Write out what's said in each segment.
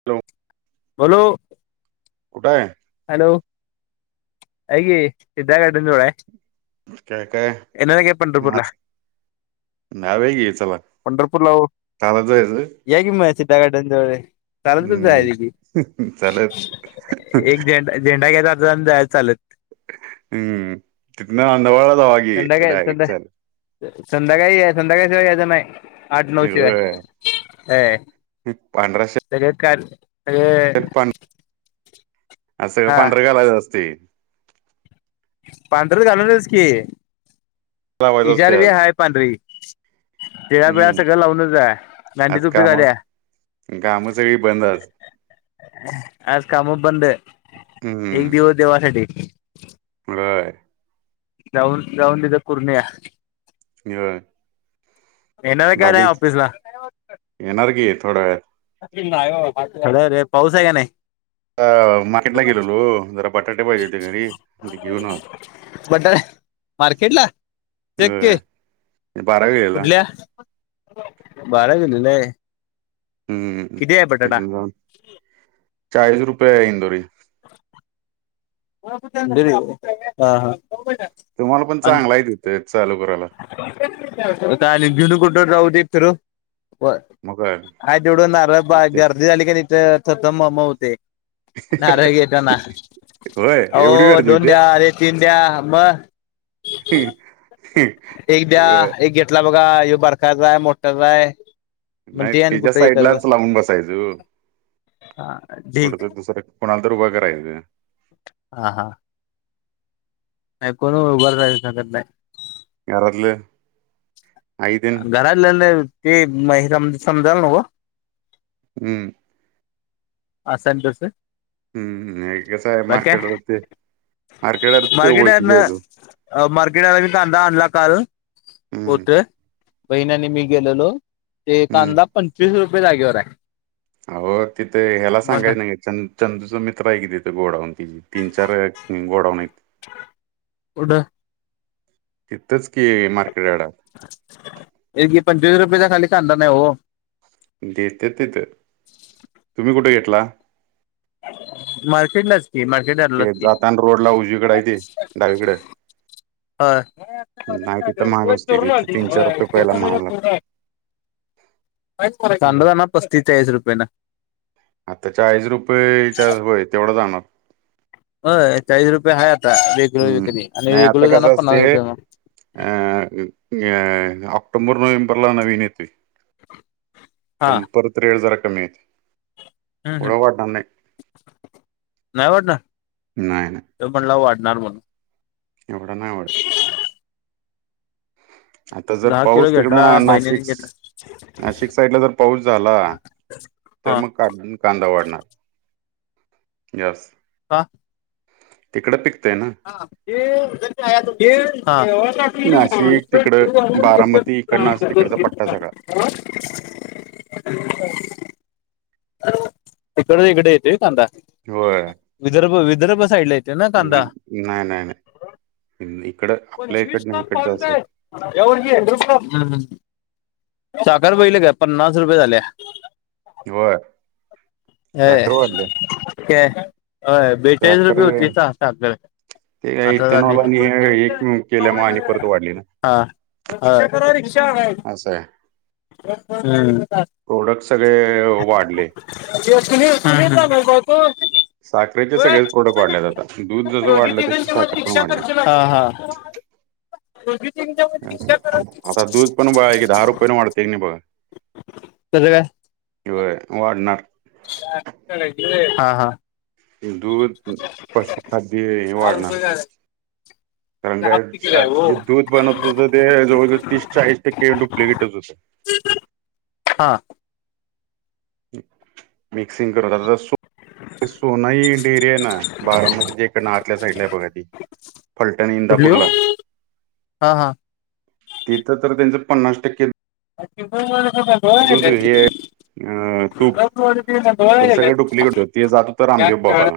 [unintelligible] बोलो कुठंय? हॅलो ऐक की सिद्धा गार्डन जवळ आहे काय काय येणारे काय पंढरपूरला? आज नाव हे ग येतला पंढरपूरला हो चालत जायचय व्हय? या की मग सिद्धा गार्डन जवळ आहे. चालतच जायच की हम्म चालत एक झेंडा झेंडा घ्यायचा हातात आणि जायचं चालत हम्म तिथंन अंंदवाळला जावा की संध्याकाळी डायरेक्ट संध्या चालत संध्याकाळ या संध्याकाळ शिवाय यायचं नाही. आठ नऊ शिवाय होय ह पांढरा सग का सग शर्ट पां आज सगळं पांढर घालायचं असतंय पांढर घालूनच की लावायचं असते इजार बी आज हाय पांढरी टिळा बिळा हम्म सगळं लावूनच आहे गांधी आज टोपी काम घाल्या काम सगळी बंद आज आज काम बंद आहेत एक दिवस देवासाठी व्हय जाऊन, जाऊन तिथ करून या [unintelligible] येणार का ते बाकी ऑफिसला? येणार की थोड्या वेळात. अरे अरे पाऊस आहे की नाही? मार्केटला गेलेलो जरा बटाटे पाहिजे होते घरी ते घेऊन आ बटाटे मार्केट ला होय [unintelligible] बारा गेलेला कुठल्या? बारा गेलेले हम्म [unintelligible] चाळीस रुपये आहे इंदुरी. [inaudible] हा हा तुम्हाला पण आणि चांगलाय तिथं चालू करायला. [unintelligible] मग काय हाय तेवढं नारळ बा गर्दी झाली का तिथ तत मम होते नारळ घेताना, होय ओ एवढी गर्दी दोन होती द्या अरे तीन द्या मग [unintelligible] एक द्या होय. एक घेतला बघा एक बारकाच आहे मोठाच आहे मग नाही ते आणि तेच्या कुठं हे करत बस साईडलाच लावून बसायचं ओ हा कुठ ढीग तरी दुसऱ्या कोणालातरी उभ करायचं. हा हा नाही उभारायला सांगत नाही. घरातले? घरातललं ती [unintelligible] समजायला नव्हं. हम्म. असं न तसं. हम्म, हम्. कसाय, बाकी काय मारकेट ते, मार्केटरत मार्केट ओळकीचेेय तो. अ मार्केट आला मी कांदा आणला काल. हम्म होते, बहिणनी मी गेलेलो. ते हम्म कांदा पंचवीस रुपये जागेवराय. अहो, तिथे ह्याला सांगायच नाही. च चंदूचं मित्रय की तिथं. गोडावून ति. तीन- चार गोडावूनयत. कुठं? तिथच की, मार्केट यार्डात. एक बी पंचवीस रुपयेच्या खाली कांदा नाही हो. देतेत तिथं. तुम्ही कुठं घेतला? मार्केटलाच की. मार्केट यार्डलाच ते की. जाताना रोडला उजवीकड हाय ती. डावीकड. होय. तिथं महाग असते चोरून तिथं आणली. तीन चार रुपये पहिला महाग लागते होय. कांदा हम्म. जाणार पस्तीस - चाळीस रुपयानं. आता चाळीस रुपये च्या होय, तेवढं जाणार. होय. चाळीस रुपये हाय आता. रेग्युलर हम्म विक्री. आणि नाही आता रेग्युलर जानार कसं पन्नास असते रुपये मग. अ अ ऑक्टोंबर, नोव्हेंबरला नवीन येतोय. हा त्यामुळे परत रेट जरा कमीयत. हम्म, हम्. नाही वाढणार? नाही तर म्हणला वाढणार म्हणून. एवढं नाही वाडतं. आता जर दहा पाऊस किलो तिकडं घेतला. ना बहिणीनी नाशिक गेत नाशिक साईडला जर हां. अजून कांदा वाढणार. यस. का? तिकडं पिकतंय ना. हा. ते [unintelligible] हा, नाशिक केवळ तिकडं छत्री बारामती नाही इकडनं असं तिकडचा का पट्टा सगळा आणली? [inaudible] हॅलो. इकड, इकडे येतेय कांदा. होय. विदर्भ, विदर्भ साईडला येते ना वि कांदा नाही, नाही, नाही. इकड, आपल्या इकडन, इकडचं असंय. [inaudible] हं. हं. साखर बघितले का? पन्नास रुपये झाल्या. व्हय. अय. केय होय. बेचाळीस साखर रुपये होती चा साखर. ते काय, आता झाली इथेनॉल आणि हे एक केल्या म परत वाढली ना. हा. रिक्षा करा रिक्षा. असं आहे हम्. प्रोडक्ट सगळे वाढले [inaudible] हं. हं. हा, हा. साखरेचे सगळेच प्रोडक्ट वाढलेत आता दूध जसं दोघी- वाढलं तसं तिघींच्या मध्ये साखर पण रिक्षा करा वाढले कसं आता दूध पण बघा की दहा रुपयाने वाढते की नाही बघा काय? व्हय. वाढणार. हा हा. दूध पशुखाद्य हे दहा रुपये का वाढणार. तरंगा दहा तिकीट आहे हो दूध. बनत होत ते जवळजवळ तीस चाळीस टक्के डुप्लिकेटच होतं. हां. मिक्सिंग करत आ सोना ही डेरी हाय ना बारामती जे एक आतल्या साईडला आहे बघा ती. फलटणी कुठली हो इंदापूरला. हा हा. तिथं तर त्यांचं पन्नास टक्के [inaudible] [unintelligible] [unintelligible] दूध हे अ तूप तर सगळं डुप्लिकेट होत ते जात होतं रामदेव बाबाला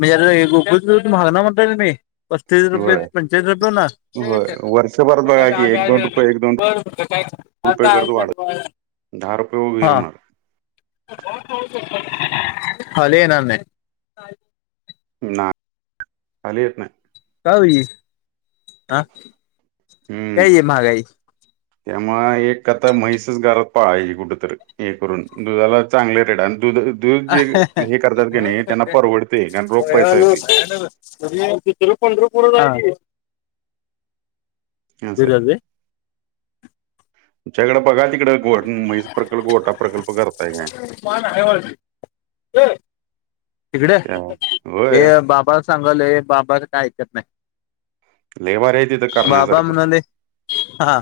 म्हणजे गुुल महाग ना म्हणता मी पस्तीस रुपये होय. पंचावीळीस रुपये हो ना. होय वर्षभरात बघा की एक दोन रुपये एक दोन रुपये करत वाढत. [unintelligible] दहा रुपये. हा खाली येणार नाही. ना खाली येत नाही. कऊ ह कय महागाई. त्यामुळ एक कथा म्हैसच घरात पाहायचीे कुठंतरी हे करून दुधाला चांगले रेट आणि दुध दूध जे हे करतात क नाही महागाई त्यांना परवडते कारण रोग पैसा येत. त पंधर पुर हा सरच्याकडं बघा तिकड. ग म्हैस प्रकल्प गोटा प्रकल्प करताय काय. तिकडे त्या होय हे बाबा सांगले बाबाच काय ऐकत नाही, लय भारी आहे तिथं बाबा करण्यासारखं म्हणाले हा.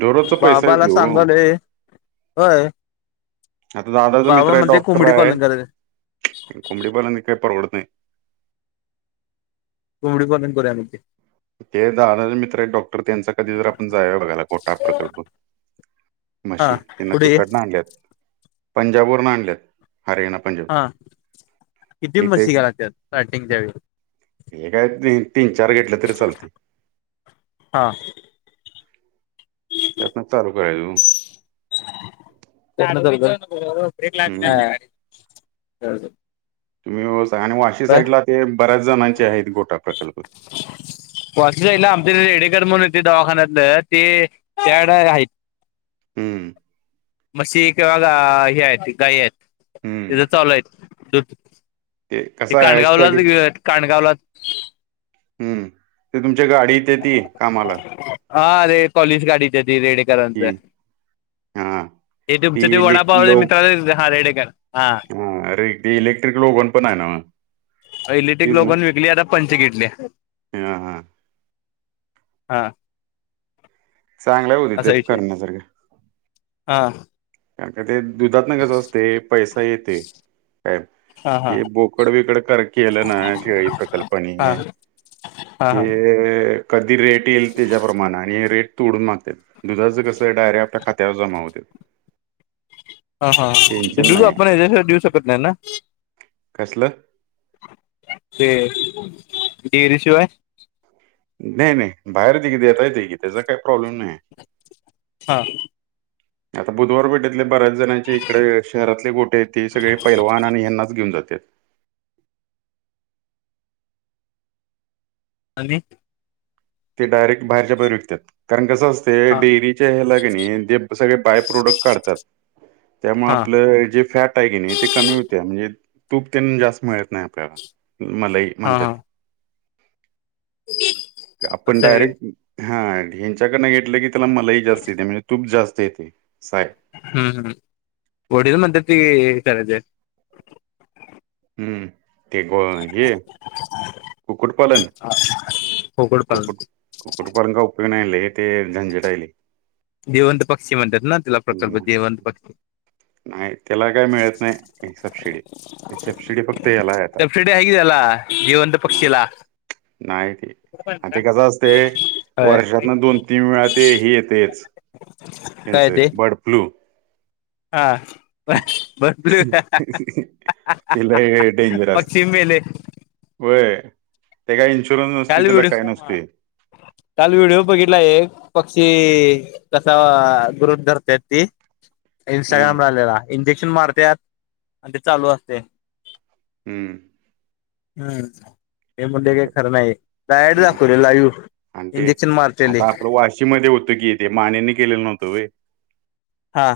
ढोरचा पैसा य बाबाला ते हो. सांगाले होय आता दादाचं बाबा मित्र आहे म्हणते डॉक्टर कोंबडी पालन करायच आहे कोंबडीपालांनी परवडत नाही. कोंबडी पालन करूया नते. ते जा मित्र आहेत डॉक्टर त्यांचा कधी जर आपण जा बघायला खोटा प्रकल्प. हा म्हशी त्यांना पुढे तिकट आणल्यात पंजाब वर न आणल्यात हरयणा. हा किती म्हशी केल्यात त्या राार्टिंगच्या वेळी. ते काय तीन चार घेतलं तरी चालतंय. हां. चालू करायचं. हम्म [unintelligible] तुम्ही सांगा आणि वाशी साईडला ते बऱ्याच जणांचे आहेत गोटा प्रकल्प. वासी साईडला आमच्या रेडेकर म्हण येत दवाखान्यातलं ते त्या आहेत. हमं. म्हशी किंवा हे आहे ती गाय आहेत. हम्म तिथेच आलोय दूध ते कसा आहे कानगावला स्टडी तिथं कानगावला. हम्म, ते तुमच्या गाडीत येती कामाला. हा अरे पॉलीस गाडीच त रेड की चं हां हे ती तुमच ते इलेक् वडापावा मित्रा ह रेडेकर हा हा अरे ते इलेक्ट्रिक ओवन पण आहे ना इलेक्टिक तीच ना ओगन विकली आता पंचकिटले [unintelligible] हां हां [unintelligible] हा चांगल्या होईल असा तेप विषय करनासारखं [unintelligible] हा कारण का ते दुधात न कस असते पैसा येते काय हा हा हे बोकड बिकड कर केलं ना शेळी [unintelligible] प्रकल्पानी [unintelligible] हा हा हा ते [unintelligible] कधी रेट येईल त्याच्याप्रमाणे आणि रेट तोडून मागते ते दुधाचं कसं आहे डायरेक्ट आपल्या खात्यावर जमा होते हा हा टेन्शन [unintelligible] नाही आहे आपण याच्या [unintelligible] शकत नाही ना कसलं ते डेअरी [inaudible] शिवाय नाही नाही बाहेर ति [inaudible] की देता येत की त्याचा काही प्रॉब्लेम नाही हां आता बुधवार पेठेतले बऱ्याच जणांचे इकडे शहरातले गोठे आहेत. ते सगळे पैलवान आणि ह्यांनाच घेऊन जातात आणि ते डायरेक्ट बाहेरच्या बाहेर विकतात कारण कसं हा असतयं डेअरीच्या हेला की नाही ते [unintelligible] सगळे बाय [unintelligible] प्रोडक्ट काढतात त्यामुळे हा आपलं जे फॅट फॅट आहे की नाही ते कमी होत्या म्हणजे तूप तेन जास्त मिळत नाही आपल्याला मलई हा म्हणत्यात. हा आपण असं आहे डायरेक्ट हा हेच्याकडनं घेतलं की त्याला मलई जास्त येत्या म्हणजे तूप जास्त येतयं. असं आहे हू हू ओरिजनल म्हणत्यात ते हेच करायचं [unintelligible] हूं ते ग हे कुक्कुटपालन पोकड पालन कुक्कुट कुक्कुटपालन काय उपयोग नाही लय ते झंझट हाय लई जिवंत पक्षी म्हणात ना तिला प्रकल्प हम्म जीवंत पक्षी नाही त्याला काय मिळत नाही ती सबसिडी एक सबसिडी फक्त याला आहे [unintelligible] आता सबसिडी आहे की त्याला जिवंत नाही पक्षीला नाही ती आणि ते कसं असतयं होय वर्षातनं दोन तीन वेळा ते हे येतयच काय त्यांचं ते बर्ड फ्लू हा बर्ड फ्ल्यू [unintelligible] ते लई डेंजर असतंय होय ते काय इन्शुरन्स नसतोय काल त्याला व्हिडिओ काय नसतोय काल व्हिडिओ बघितला एक पक्षी कसा ग्रुप [unintelligible] धरत्यात ते हम्म इंस्टाग्रामला आलेला इंजेक्शन मारत्यात आणि ते चालू असतयं हूं [unintelligible] हूं हे म्हणलं हे काय खरं नाही हे डायरेक्ट दाखवले नाही लाईव्ह आणि ते इंजेक्शन मारतेले आता आपलं वाशीमध्ये होतो की ते मानेनी केलेलं नव्हतं होय हा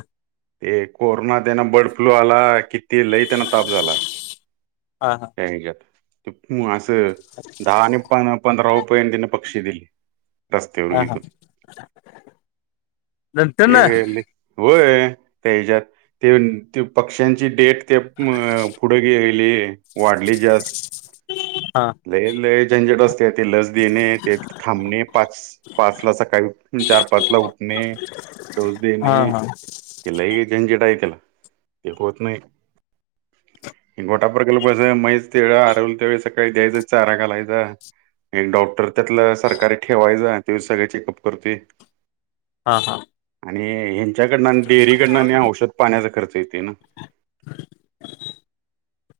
ते कोरोना त्यांना बर्ड फ्लू आला किती लई त्यांना ताप झाला हा हां [unintelligible] त्या हेज्यात ते म असं [unintelligible] दहा आणि पंधरा रूपयानं तिने पक्षी दिले रस्तावर हा हा विकून नंतर [unintelligible] ते ना लई होय त्या हेच्यात तेन ते पक्ष्यांची डेट ते अम पुढेे गेली ली वाढली जास्त हा लय लय झंझट असत्या ते लस देणे ते थांबणे पाच पाचला सकाळी चार पाच ला उठणे, डोस हा देणे हा ते लई झंझट आहे त्याला ते होत नाही. हे गोटा प्रकल्पाचं म्हैस ते आडवलं त्यावेळी सकाळी द्यायचा चारा घालायचा एक डॉक्टर त्यातल सरकारी ठेवायचा त्योच सगळं चेकअप करतोय. हां हां. आणि ह्यांच्याकडनं डेअरीकडनं आणि औषध पाण्याचा खर्च करतय ते न.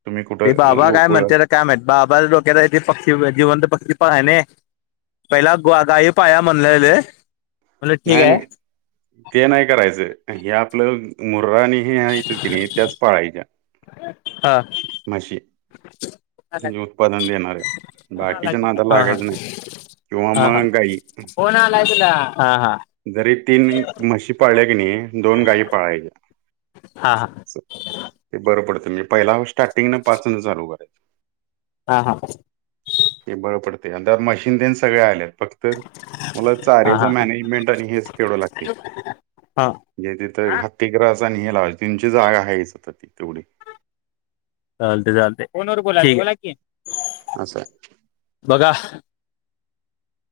तुम्ही ते कुठं बाबा काय गोकुळ म्हणते काय माहित बाबाच्या डोक्यात आहे ते पक्षी जिवंत पक्षी पाळणे. पहिला ग गाई पाळा म्हणलेले. म्हणलं ठीक नाय नाय आहे ते नाही करायचं हे आपलं मुर्राणी हे आहेत की नाही त्याच पाळायच्या, हा म्हशी. दुध उत्पादन देणाऱ्या बाकीच्या नादाला हा लागायचं नाही. किंवा हा मग गाई. फोन आलाय तुला. हा हा. जरी तीन म्हशी पाळले की नाही, दोन गाई पाळायच्या हा हां. बरं पडते मी पहिला स्टार्टिंगनें पाचन चालू करा हा हा. ते बरं पडते आणि त्यात मशीन देन सगळे आलेत फक्त मला चाऱ्याच हा मॅनेजमेंट आणि हेच तेवढ लागते. हा जे तिथ हा हत्ती ग्रास आणि हे लाव त्यांची जागा आहे तिथ तेवढी चालते चालते. फोन वर बोला की बोला की. अस आहे. बघा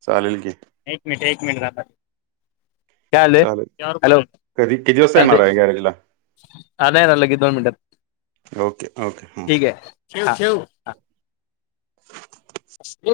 चालेल की. एक मिनिट एक मिनिट थांबा. काय झाले चालेल हॅलो कधी किती वाजता चालते येणार आहे गॅरेजला आलंय झाल की दोन मिनटात ओके ओके हां. हा ठेव ठेव. [inaudible]